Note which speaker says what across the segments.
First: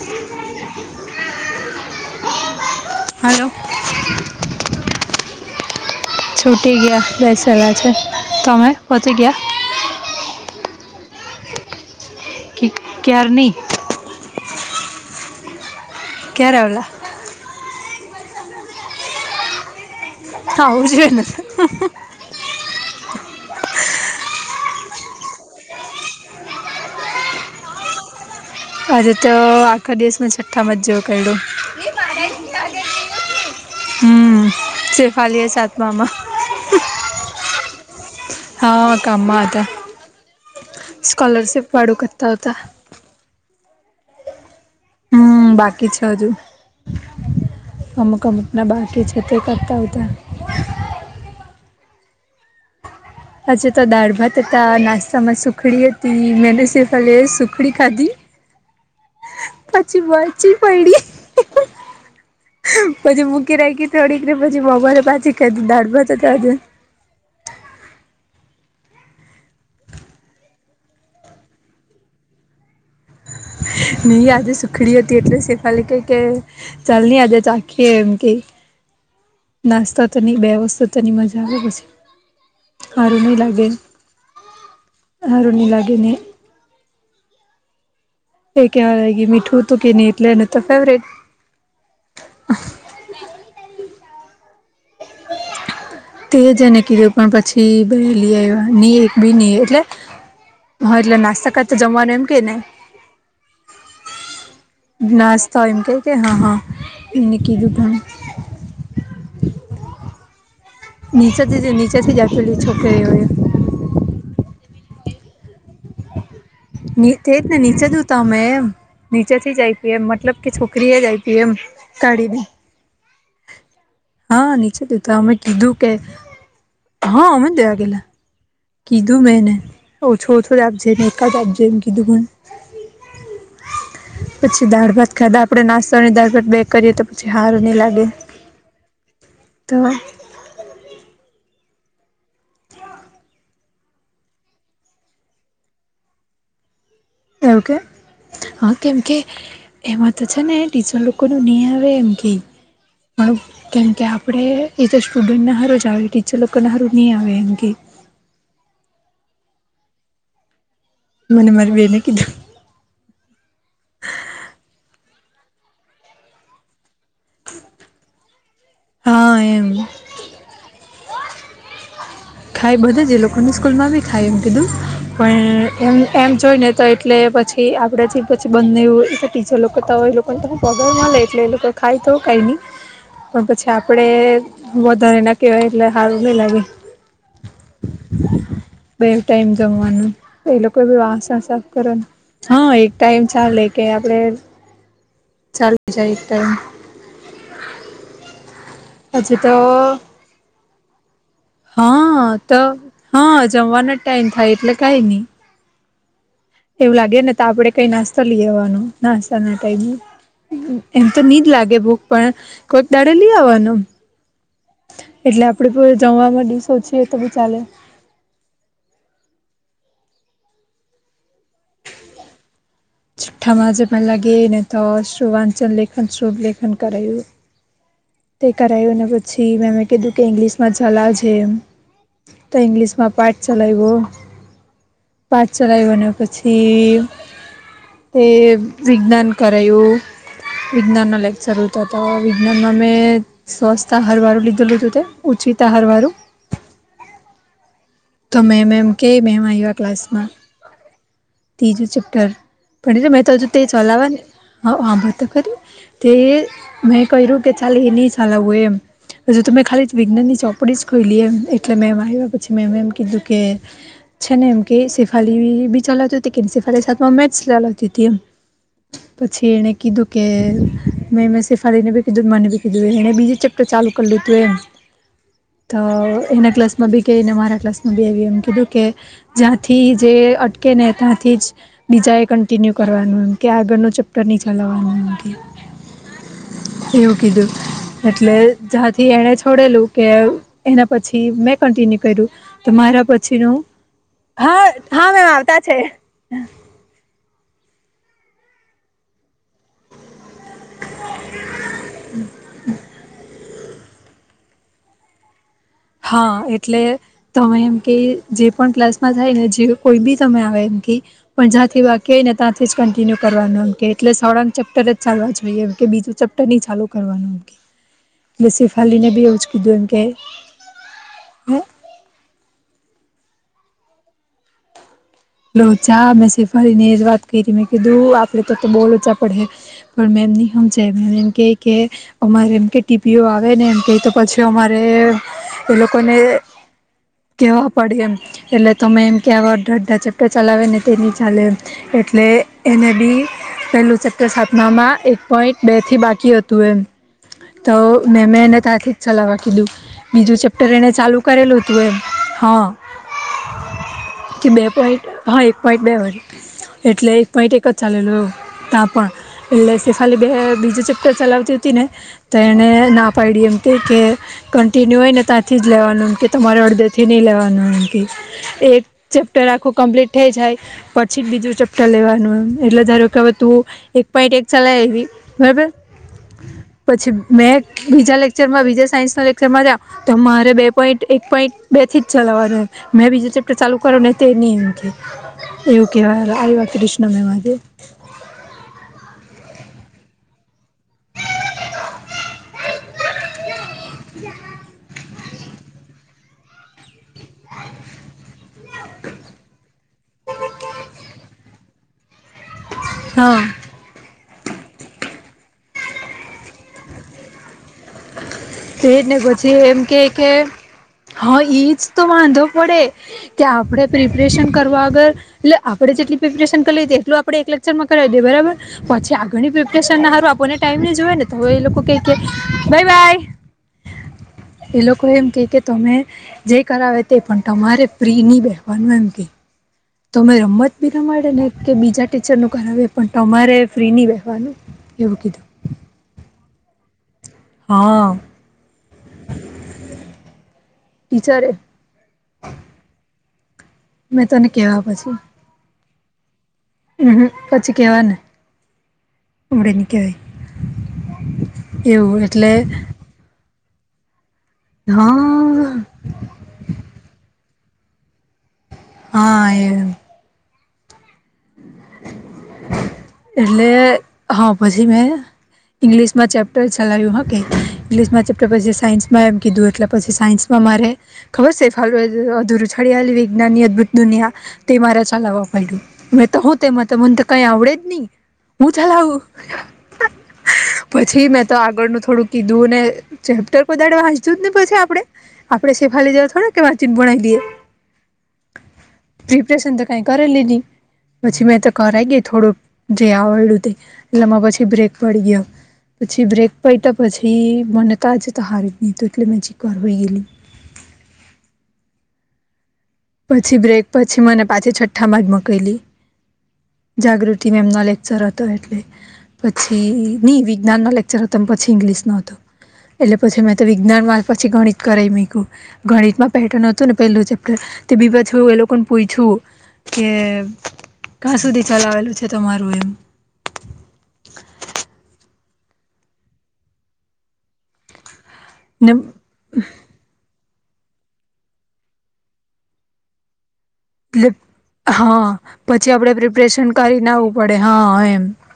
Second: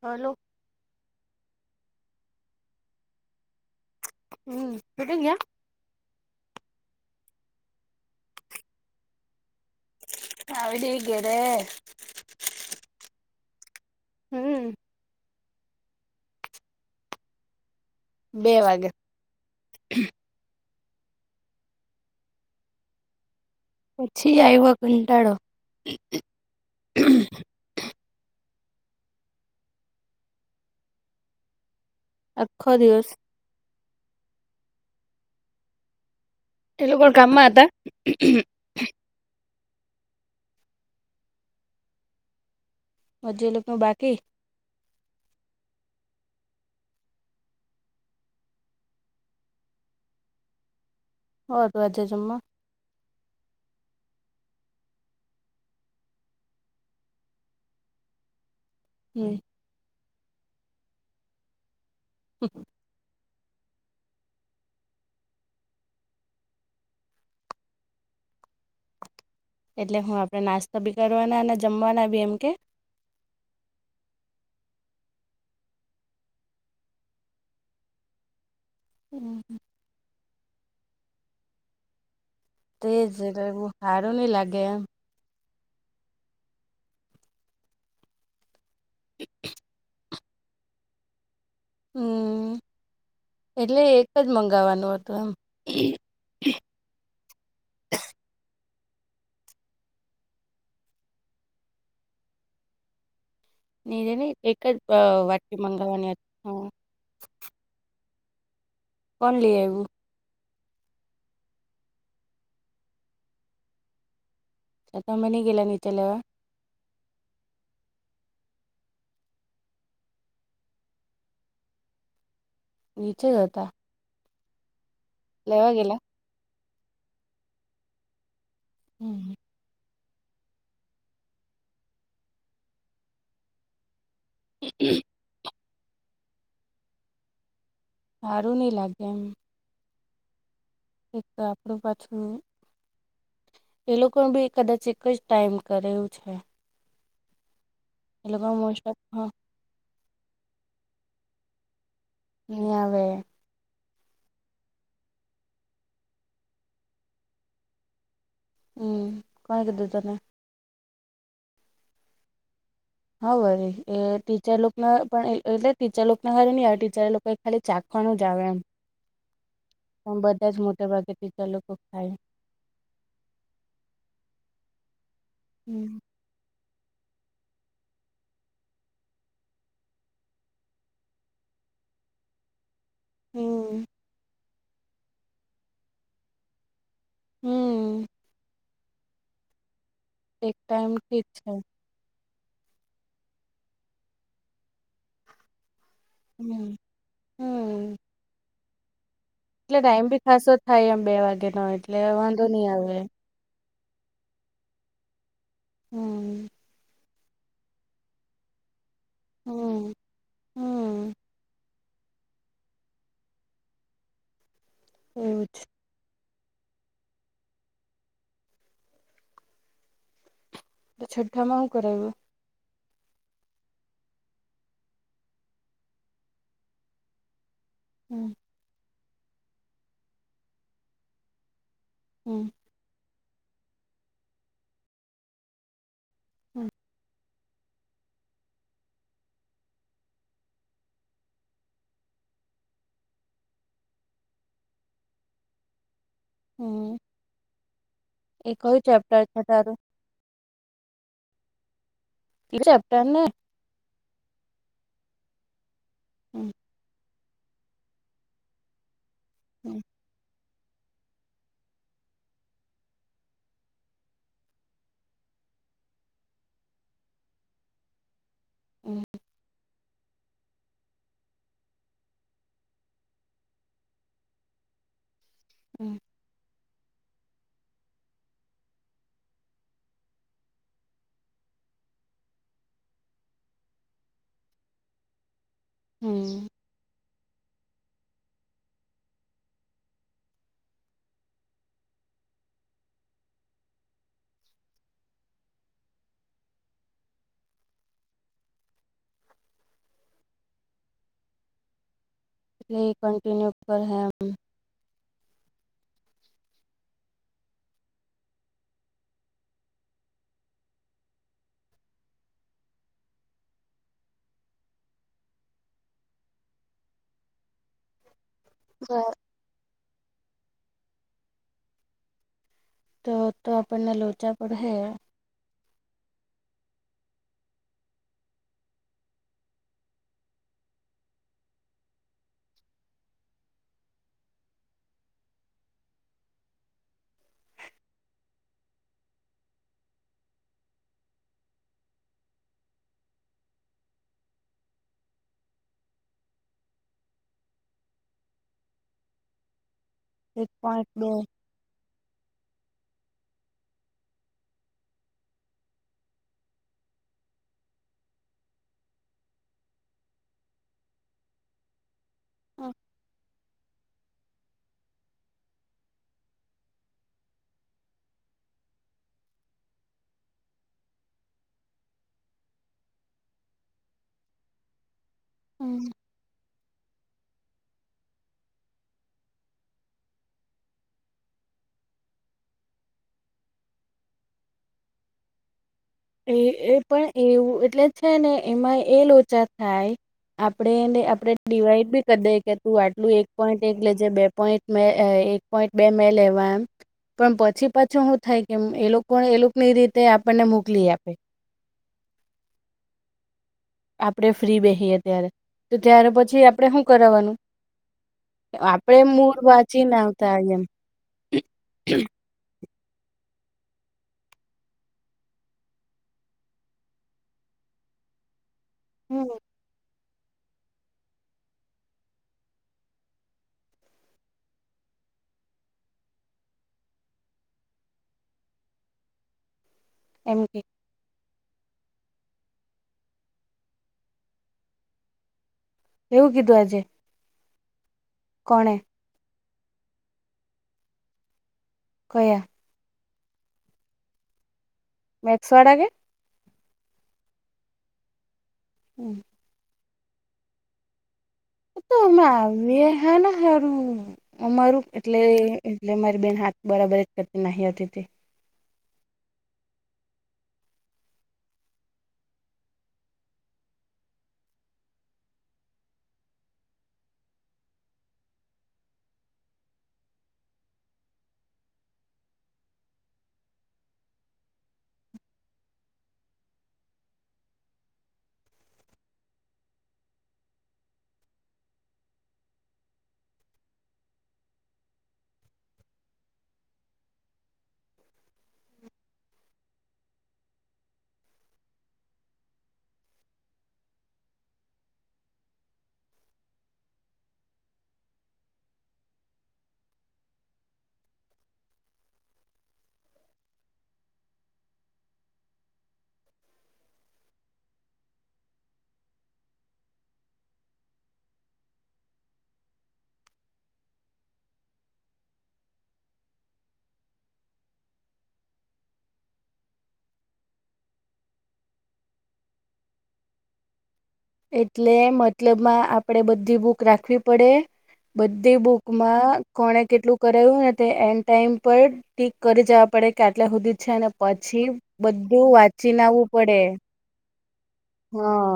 Speaker 1: Hello.
Speaker 2: Hello.
Speaker 1: હમ્મ. [unintelligible]
Speaker 2: છૂટી ગયા બેસેલા છે, તમે પોચી ગયા?
Speaker 1: આવી ગઈ ઘરે.
Speaker 2: કિ ક્યાર ની?
Speaker 1: હમ્મ.
Speaker 2: ક્યારે આવેલા?
Speaker 1: બે વાગે.
Speaker 2: આવું જોઈએ ને.
Speaker 1: પછી આવ્યો કંટાળો.
Speaker 2: આજે તો આખો દિવસ છઠ્ઠામાં જો કેયડો.
Speaker 1: આખો દિવસ
Speaker 2: હમ્મ, શેફાલી હે સાતમા માં.
Speaker 1: તે લોકો ગામમાં હતા?
Speaker 2: હા, કામમાં હતા સ્કોલરશિપ વાળું કરતા હતા.
Speaker 1: હજી એ લોકોનું બાકી?
Speaker 2: હમ્મ, બાકી છે હજુ. અમુક-અમુકના બાકી છે તે કરતા હતા.
Speaker 1: હા, તો આજે જમવા?
Speaker 2: આજે તો દાળ-ભાત હતા, નાસ્તામાં સુખડી હતી મેં ને શેફાલી એ સુખડી ખાધી.
Speaker 1: હમ્મ.
Speaker 2: પછી વરચી પયડી.
Speaker 1: [unintelligible]
Speaker 2: પછી મૂકી રાખી થોડીક ને પછી બપોરે પાછી ખાદી દાળ-ભાત હતા આજે.
Speaker 1: એટલે હું, આપણે નાસ્તો બી કરવાના અને જમવાના બી એમ કે?
Speaker 2: નહી આજે સુખડી હતી એટલે શેફાલી કેય કે ચાલને આજે ચાખીએ એમ કે.
Speaker 1: હમ્મ.
Speaker 2: નાસ્તો ત ની બે વસ્તુ તે ની મજા આવે પછી.
Speaker 1: તે જ
Speaker 2: હારું ની
Speaker 1: ને
Speaker 2: લાગે
Speaker 1: હારુંની લાગે એમ.
Speaker 2: હારું ની લાગી ને? એ કેવા લાગી મીઠું હતું કે ને એટલેને તો ફેવરેટ.
Speaker 1: હમ્મ, એટલે એક જ મંગાવવાનું હતું એમ.
Speaker 2: તેજ એને કીધું પણ પછી બે લી આવની એક બી ની એટલે હા એટલે નાસ્તા કરાતા જમવાનું એમ કે ને
Speaker 1: મેળવી એકજ.
Speaker 2: નાસ્તા એમ ક કે હા હા એને કીદું તું.
Speaker 1: કોણ લયાવુ.
Speaker 2: નીચેથી નીચેથી જતેલી છોકરીઓય.
Speaker 1: એ તમે નઇ ગયેલા નીચે લેવા.
Speaker 2: નીચે ને નીચે જ હુ તમે એમ. નીચેથી જાય પી એમ મતલબ કે છોકરીએ જ આવી પી એમ કાઢીને
Speaker 1: નીચે હતા.
Speaker 2: હા નીચે દીધા અમે
Speaker 1: લેવા
Speaker 2: કીધું કે
Speaker 1: ગેલા
Speaker 2: હા અમે દેવા ગેલા કિધું મેં એને ઓછો ઓછો રાખજે જીણકા રાખજે એમ કીધું હોય. પછી દાળ ભાત ખાધા આપણે નાસ્તોની દાળ ભાત બેય કરીએ તો પછી હારું નહીં લાગે
Speaker 1: હારુંની લાગે એમ
Speaker 2: [inaudible]
Speaker 1: એક તા આપડું પાછું. એ લોકો બી કદાચ એક જ ટાઈમ કરે એવું છે.
Speaker 2: એવું કે
Speaker 1: એ લોકો
Speaker 2: હા
Speaker 1: મોસ્ટ
Speaker 2: કેમ કે
Speaker 1: ઓફ
Speaker 2: એમાં તો છે ને ટીચર લોકોને નહીં આવે એમ કે
Speaker 1: નહી આવે.
Speaker 2: પણ કેમ કે આપણે એ તો સ્ટુડન્ટને સારું જ આવે ટીચર લોકોને સારું નહીં આવે એમ કે
Speaker 1: હમ કોઈ કિઘુ તને
Speaker 2: મને મારે બેન કીધું.
Speaker 1: હા ભલે એ ટીચર લોકને પણ એ એટલે ટીચર લોકોને હારે નહિ આવે ટીચરલોક કઈ ખાલી ચાખવાનુ જાવ એમ
Speaker 2: હા એમ
Speaker 1: પણ બધા જ મોટા ભાગેથી ટીચર લોકો ખાય
Speaker 2: ખાય બધા જ એ લોકોની સ્કૂલમાં બી ખાય એમ કીધું પણ એમ
Speaker 1: હમ
Speaker 2: એમ જોઈ ને તો એટલે પછી આપણેે જ પછી બંધ નહિ હોય બીજો લોકો તો હોય લોકો પણ લોકો પગાર નાલે એટલે એ લોકો ખાય તો કંઈ નહીં. પણ પછી
Speaker 1: હમ
Speaker 2: આપડે વધારે ના કવાય એટલે સારું નહી લાગે
Speaker 1: હમ
Speaker 2: બે ટાઈમ જમવાનું. એ
Speaker 1: એક
Speaker 2: લોકો
Speaker 1: ટાઈમ ઠીક
Speaker 2: વાસ
Speaker 1: છે
Speaker 2: સાફ કરો હા એક ટાઈમ ચાલેલેે કે આપડે ચાલ.
Speaker 1: હમ હમ્મ.
Speaker 2: હજી તો
Speaker 1: એટલે ટાઈમ ભી ખાસો થાય એમ બે વાગે નો
Speaker 2: હ
Speaker 1: એટલે વાંધો
Speaker 2: તો
Speaker 1: નહી આવે
Speaker 2: હ જમવાનો જ ટાઈમ થાય એટલે કાઈ નહી.
Speaker 1: હમ્મ.
Speaker 2: એવું લાગે ને તો આપણે કઈ નાસ્તો લઈવાનો નાસ્તા ના
Speaker 1: હમ
Speaker 2: ટાઈમે એમ
Speaker 1: હમ
Speaker 2: તો નહિ તો લાગે ભુખ પણ કોઈક દાડે લઈ આવવાનું એટલે
Speaker 1: એવું જ
Speaker 2: આપડે સ્કુલ જવમા ડિસો છે તો બી ચાલે
Speaker 1: તે છઠ્ઠા મા હું કરાયું.
Speaker 2: છઠામાં જે પેલા ગેને તો શુવાચલ લેખન શુભ લેખન કરાયુ.
Speaker 1: હા.
Speaker 2: તે કરાવું અને પછી મેમે કીધું કે ઇંગ્લિશમાં ચલાવ છે એમ
Speaker 1: હમ
Speaker 2: તો ઇંગ્લિશમાં પાઠ ચલાવો પાઠ ચલાવો
Speaker 1: હમ
Speaker 2: પછી. તે વિજ્ઞાન કરાયુ વિજ્ઞાનના લેક્ચર તો તો વિજ્ઞાનમાં મે સવસ્તા હરવાળું લીધું લીઘું તે ઉછચીતા હરવાળું.
Speaker 1: હા.
Speaker 2: તોમે એમ એમ કે બેમ
Speaker 1: છે
Speaker 2: આવ
Speaker 1: તારું
Speaker 2: ક્લાસમાં. ત્રીજું ચેપ્ટર
Speaker 1: ત્રીજું ચેપ્ટર
Speaker 2: પણ
Speaker 1: ને
Speaker 2: મેં તો હજુ તે ચલાવવા નેસંભાળ તો ખરી. તે
Speaker 1: હમ
Speaker 2: મેં ક્યું કે ચાલ એ નહી ચલાવવું એમ પછી તમે
Speaker 1: હમ
Speaker 2: ખાલી વિજ્ઞાન ની ચોપડી જ ખોઈલી એમ એટલે મે એમ આવ્યા પછી મેમ એમ કીધું કે છે ને એમ કે શેફાલી ભી એબી ચાલવતી કે શેફાલી સાથે મે ચાલાવતી એમ.
Speaker 1: હમ
Speaker 2: પછી એને કીધું કે મેં મેં શેફાલી ને બી કીધું મને બી કીધું એણે બીજું ચેપ્ટર ચાલુ કરી લીધું એમ.
Speaker 1: [inaudible]
Speaker 2: તો એના ક્લાસમાં બી કેને મારા ક્લાસમાં બી એવી એમ કીધું કે જ્યાંથી જે અટકે ને ત્યાંથી જ બીજા એ કન્ટિન્યુ કરવાનું એમ કે આગળ ન ચેપ્ટર નહી ચલાવવાનું એમ કે
Speaker 1: હમ.
Speaker 2: એવું કીધું. એટલે જ્યાંથી એને છોડેલું કે એના પછી મેં કન્ટિન્યુ કર્યું. તમારા પછીનું હા હા મેમ આવતા છે. હમ.
Speaker 1: એ કંન્ટિન્યુ એમ.
Speaker 2: હા એટલે તમે એમ કે જે પણ ક્લાસમાં થાય ને જે કોઈ બી તમે આવે એમ કે પણ જ્યાંથી વાક્ય હોય ને ત્યાંથી જ કન્ટિન્યુ કરવાનું એમ કે એટલે સોળાંગ ચેપ્ટર જ ચાલવા જોઈએ કે બીજું ચેપ્ટ ની ચાલુ કરવાનું
Speaker 1: [inaudible]
Speaker 2: બી સેફાલીને બી એવજ કીધું એમ કે હ
Speaker 1: તો તો આપણને લોચા પડ હૈ.
Speaker 2: લો ચા મેં શેફાલી ને વાત કરી મેં કીધું આપણે તો તો બો લોચા પડહે. પર મેમ ની સમજે મેમ એમ કેય કે અમારે એમ કે ટીપીઓ આવે ને એમ કે તો પછી અમારે એ લોકોને કેવા પડે એમ એટલે તમે એમ કેવા અડધા અડધા ચેપ્ટર ચલાવે ને તેની ચાલે. એટલે એને બી પેલું ચેપ્ટર સાતમામાં એક પોઈન્ટ બે થી બાકી હતું એમ. તો મે મેમ એ આથી જ ચલાવા કીધું. બીજું
Speaker 1: એક
Speaker 2: ચેપ્ટર
Speaker 1: પોઈન્ટ
Speaker 2: એને
Speaker 1: બે
Speaker 2: ચાલુ કરેલું હતું એમ હા કે બે પોઈન્ટ હા એક પોઈન્ટ બે વાે એટલે એક પોઈન્ટ એક જ ચાલેલવ તા પણ. એટલે ખાલી બે બીજું ચેપ્ટર ચલાવતી હતી ને તો એને ના પાડી એમ. ક કે કન્ટિન્યુ હોય ને ત્યાંથી જ લેવાનું એમકી તમારે અડધેથી નહીં લેવાનું એમ‌ કેય. એક ચેપ્ટર આખું કમ્પ્લીટ થઈ જાય પછી જ બીજું ચપ્ટર લેવાનું એમ એટલે ધારો કે તું એક પોઈન્ટ એક ચલાય આવી બરાબર
Speaker 1: હમ
Speaker 2: પછી મેં બીજા લેક્ચરમાં બીજા સાયન્સ ના લેક્ચરમાં જ તો મારે બે પોઈન્ટ એક પોઈન્ટ બે થી જ ચલાવવાનું મેં બીજું ચેપ્ટર ચાલુ કરો ને તે ની એયું કેવાય.
Speaker 1: એ એ પણ એવું એટલે છે ને એમાં એ લોચા થાય આપણેેને આપડણે ડિવાઈડ બી કરી દઈ કે તું આટલું એક પોઈન્ટ એક લેજે બે પોઈન્ટ મે એક પોઈન્ટ બે મે લેવા એમ પણ પછી પાછો શું થાય કે એ લોકો એ લોકો ની રીતે આપણને મોકલી આપે.
Speaker 2: હા.
Speaker 1: આપડણે ફ્રી બેહીએ ત્યારે તો ત્ય્યારે પછી આપણેે શું કરવાવાનું. આપડે
Speaker 2: એજ
Speaker 1: એ
Speaker 2: ને
Speaker 1: મૂળ
Speaker 2: પછી એમ
Speaker 1: વાંચી
Speaker 2: કે
Speaker 1: ના
Speaker 2: કે
Speaker 1: આવતા એમ.
Speaker 2: હા એજ તો વાંધો પડે કે આપડ પ્રિપરેશન કરવા આગર એટલે આપણે જેટલી પ્રિપરેશન કરી લ એટલ આપ એક લેકચરમાં કરાવી દઈએ બરાબર પછી
Speaker 1: હમ
Speaker 2: આગળની પ્રિપરેશન ના સારું આપને ટાઈમ જોએ ને તો હવે એ લોકો ક બાય બાય. એ લોકો એમ કે કે તમે જે કરાવે તે પણ તમારે ફ્રી નહી બેવાનું એમ કે તમે
Speaker 1: એમ કે
Speaker 2: રમત બીના મળેને કે બીજા ટીચરનું કરાવએ પણ તમારે ફ્રી નહીં બેહવાનુ એવું કીધું.
Speaker 1: એેવું કિધુ આજે!
Speaker 2: હા
Speaker 1: કોણે?
Speaker 2: ટીચરે
Speaker 1: કયા?
Speaker 2: મેં તને કેવા પછી.
Speaker 1: મેક્સવાડા કે?
Speaker 2: હમ-હમ પછી કેવા ને
Speaker 1: હમ
Speaker 2: અડવે ની કેવાય
Speaker 1: એ તારા
Speaker 2: એવું એટલે
Speaker 1: માં વે હના હારું અમારું
Speaker 2: હા
Speaker 1: એટલે એટલે મારી બેન હાથ બરાબર જ કરતી નહી હતી તે
Speaker 2: હા એ
Speaker 1: [inaudible]
Speaker 2: એટલે હા પછી મેં ઈંગ્લિશમાં ચેપ્ટર ચલાય્યું હ કે ઈંગ્લિશમાં ચેપ્ટર પછી સાયન્સમાં એમ કીધું એટલે પછી સાયન્સ મારે ખબર છે, ફ અધૂરુંછડયેલી વિજ્ઞાનની અદભુત દુનિયા તે મારા ચલાવવા પડ્યું હ તો હું તેમાં ત મને તો કઈ આવડે જ ની હું ચલાવું પછી મેં તો આગળનું થોડું કીધું ને ચેપ્ટર કોઇ દાડે વાંચુય જ ની પછી આપડે આપડે સેફાલી જેવા થોડા કે વાંચી બનાવી દઈએ પ્રિપરેશન તો કઈ કરેલ ની પછી મેં તો કરાઈ ગય થોડુંક જે આવડલું તે એટલેમાં પછી બ્રેક પડી ગયો પછી બ્રેક પયતો પછી મને તો આ જ તો હારી ની હતું એટલે મેં ચીક વાર હુય રેલી પછી બ્રેક પછી મને પાછી છઠ્ઠામાં જ મોકયલી જાગૃતિમાં મેમનો લેક્ચર હતો એટલે પછી ની વિજ્ઞાનનો લેક્ચર હતો પછી ઇંગ્લિશનો હતો. એટલે પછી મેં તો વિજ્ઞાનમાં પછી ગણિત કરાવી મુયકુ ગણિત માં પેટર્ન હતું ને પેલું ચેપ્ટર તે બી પા છું, એ લોકો ને પૂઈછું કે ક્યાં સુધી ચલાવેલું છે, તમારું એમ
Speaker 1: એટલે મતલબમાં આપણેે બધી બૂક રાખવી પડે બધી
Speaker 2: ને
Speaker 1: બુકમાં કોને કેટલું કરાવ્યું તે એન્ડ ટાઈમ પર ટીક કરી જવા પડે કે આટલા સુધી અચ્છા ને
Speaker 2: એટલે
Speaker 1: પછી
Speaker 2: હા
Speaker 1: બધું
Speaker 2: પછી
Speaker 1: વાંચીને
Speaker 2: આપણે
Speaker 1: આવવું પડે
Speaker 2: પ્રિપરેશન કરીને આવવું પડે હા એમ
Speaker 1: હા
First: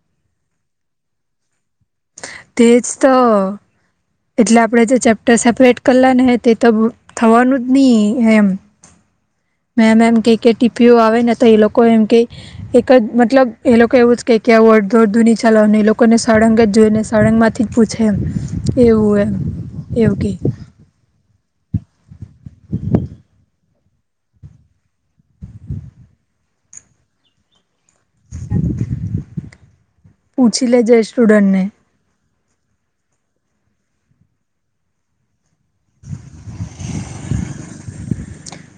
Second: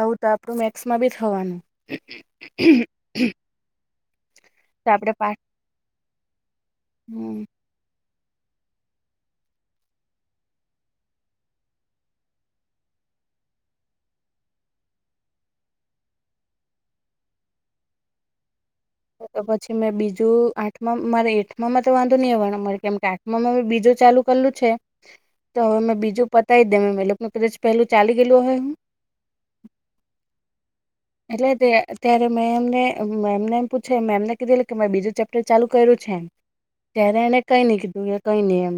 Speaker 1: આવું તો આપડું મેક્સમાં બી થવાનું
Speaker 2: તેજ તો એટલે આપણે
Speaker 1: તો
Speaker 2: જે
Speaker 1: આપડે
Speaker 2: ચેપ્ટર
Speaker 1: પાઠ
Speaker 2: સેપરેટ કરલાં ને તે તો
Speaker 1: હમ
Speaker 2: થવાનું જ નહીં એમ મેમ એમ ક કે ટીપીઓ આવે ને તો એ લોકો એમ કે એક જ મતલબ એ લોકો એવું જ કે કે આવું અર્ધું-અર્ધુ ની ચલાવનું એ લોકોને સળંગ જ જોઈ ને સળંગમાં થી પૂછે એમ એવું એમ
Speaker 1: તો પછી મેં
Speaker 2: એવું કે
Speaker 1: બીજું આ મારે એઠમાંમાં તો વાંધો નહીં આવરે કેમ કે આઠમામાં બીજું ચાલુ કરેલું છે. તો હવે મેં બીજું પતાવી દે મે લોકોનું કદચ પહેલું ચાલી ગયલું અહૅ હું
Speaker 2: પૂછ લ જે
Speaker 1: એટલે તે ત્યારે મેં એમને મેને એમ પૂછે મેમને કીધે કે મે બીજું ચેપ્ટર ચાલુ કર્યું છે એમ ત્યારે એને કઈ નઈ કીધું કે કઈ નઈ એમ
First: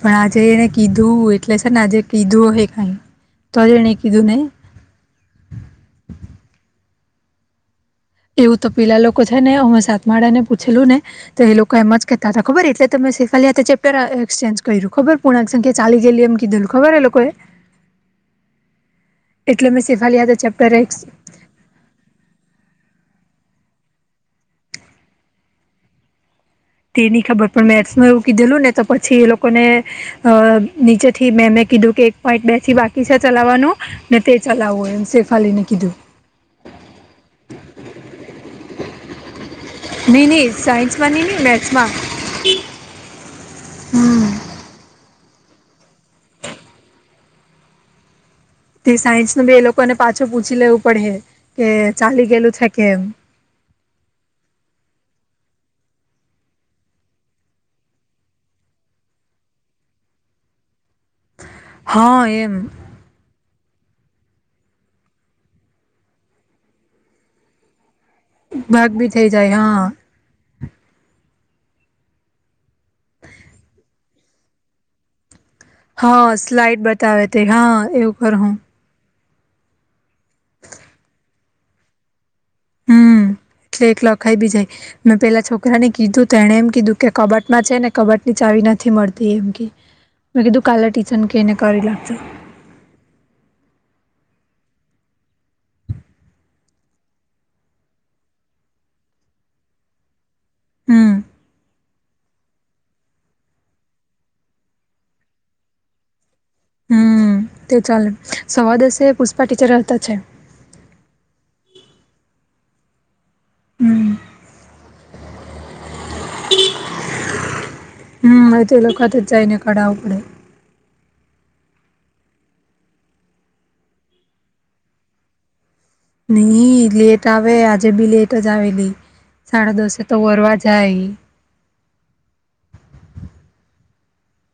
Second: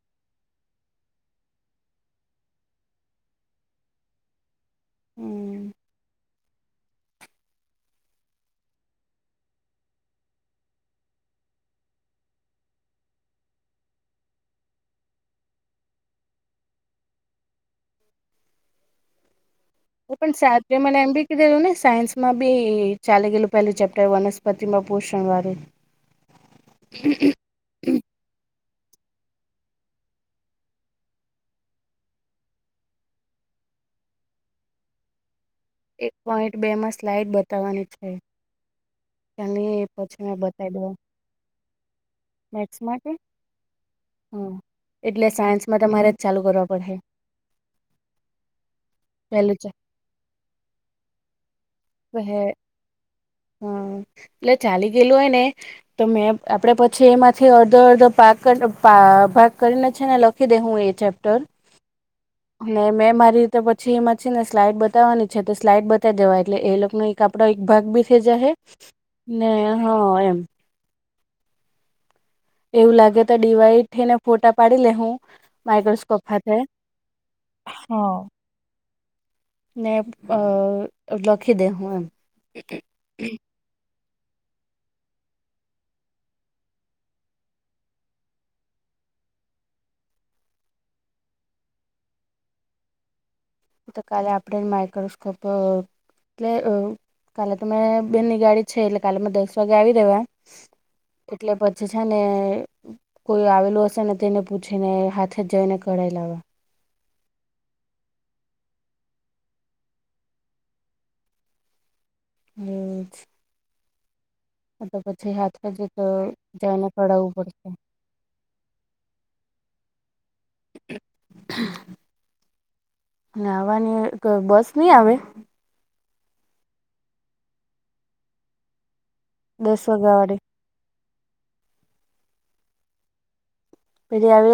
Speaker 2: પણ આજે એને કીધું એટલે છે ને આજે કીધું હે કઈ તોજ એને કીધું ને
Speaker 1: હમ
Speaker 2: એવું તો પેલા લોકો છે ને હુંં સાતમાળા ને પૂછેલું ને તો એ લોકો એમ જ કેહેતા હતા ખબર એટલે તમેાલી ચેપ્ટર એક્સચેન્જ કર્યું ખબર કોુણા સંખ્યા ચાલી ગેલી અમકી દલ ખબર એ લોકોએ
Speaker 1: [unintelligible]
Speaker 2: એટલે મેં.
Speaker 1: એ
Speaker 2: શેફાલી
Speaker 1: પણ
Speaker 2: હાથે ચેપ્ટર
Speaker 1: સાતવે મને એમ બી. કીધેલું ને સાયન્સમાં બી ચાલે ગયેલું પેલું ચેપ્ટર વનસ્પતિ માં પોષણ વાળું. [unintelligible]
Speaker 2: તેની ખબર પણ મેથ્સમાં રોકી દેલું ને તો પછી એ લોકોને. અ નીચેથી મેં મેં કીધું કે એક પોઈન્ટ બેસી બાકી છે ચલાવવાનો. ને તે ચલાવો એમ સેફાલીને કીધું.
Speaker 1: એક પોઈન્ટ બે માં સ્લાઈડ બતાવવાની છે. ત્યાંની પછી
Speaker 2: નહી
Speaker 1: મેં
Speaker 2: નહી
Speaker 1: બતાવી દઉ
Speaker 2: સાયન્સમાં નહી નહી મેથ્સમાં.
Speaker 1: મેક્સ એટલે સાયન્સ માટે મારે જ ચાલુ કરવા પડહે.
Speaker 2: તે સાયન્સ ન
Speaker 1: પેલું
Speaker 2: બી એ લોકોને પાછું પૂછી લેવું પડહે કે ચાલી ગયેલું છે કે એમ.
Speaker 1: હમ એટલે ચાલી ગયેલું હોય ને. તો મેં આપડે પછી એમાંથી અડધો અડધો પાક ભાગ કરીને છે ને. લખી દે હું એ ચેપ્ટર
Speaker 2: હા એમ
Speaker 1: અને મેં મારી. તો પછી એમાં છે ને સ્લાઈડ બતાવાની છે તો સ્લાડ બતાવી દેવાય એટલે એ લોકોનો એક આપડો એક ભાગ બી. જ હ
Speaker 2: ભાગ બી થઈ
Speaker 1: ને
Speaker 2: જાય
Speaker 1: હા એમ. એવું લાગે તો ડીવાઈ થઈને ફોટા પાડી લે હું. માઇક્રોસ્કોપ
Speaker 2: હા
Speaker 1: હાથે
Speaker 2: સ્લાઈડ બતાવે તે
Speaker 1: હા.
Speaker 2: એવું કર હું
Speaker 1: ને અ લખી દે હું એમ.
Speaker 2: એક્લે એક લખાઈ બી જાય. મેં પેલા છોકરાને કીધું તો એણે એમ કીધું કે કબટમાં છે ને કબટ ની ચાવી નથી મળતી એમ કે. મેં કીધું તું કાલે ટીચર ને કેને કરી લાકજો.
Speaker 1: તો કાલે આપણે માઇક્રોસ્કોપ. એટલે કાલે તમે બેની ગાડી છે એટલે કાલે મે દસ વાગે આવી દેવા.
Speaker 2: હમ
Speaker 1: એટલે પછ. છે ને કોઈ આવેલું હશે ને તેને પૂછીને હાથે જ જઈને કઢાઈ લાવવા.
Speaker 2: હમ તો ચાલે સવા દસે પુષ્પા ટીચર આવતા છે.
Speaker 1: હમ.
Speaker 2: હમ.
Speaker 1: તો પછી હાથ પજ તો જાયને પડાવવું પડશે.
Speaker 2: હ એ તો લખાતું જાઈને કઢાવવું પડે.
Speaker 1: આવવાની બસ નઈ આવે.
Speaker 2: નહી લેટ આવે આજે બી લેટ જ આવેલી સાડા
Speaker 1: દસ
Speaker 2: દસે તો
Speaker 1: વાગ્યા વાળી
Speaker 2: વરવા જ. જાઈ.
Speaker 1: પેલી આવે.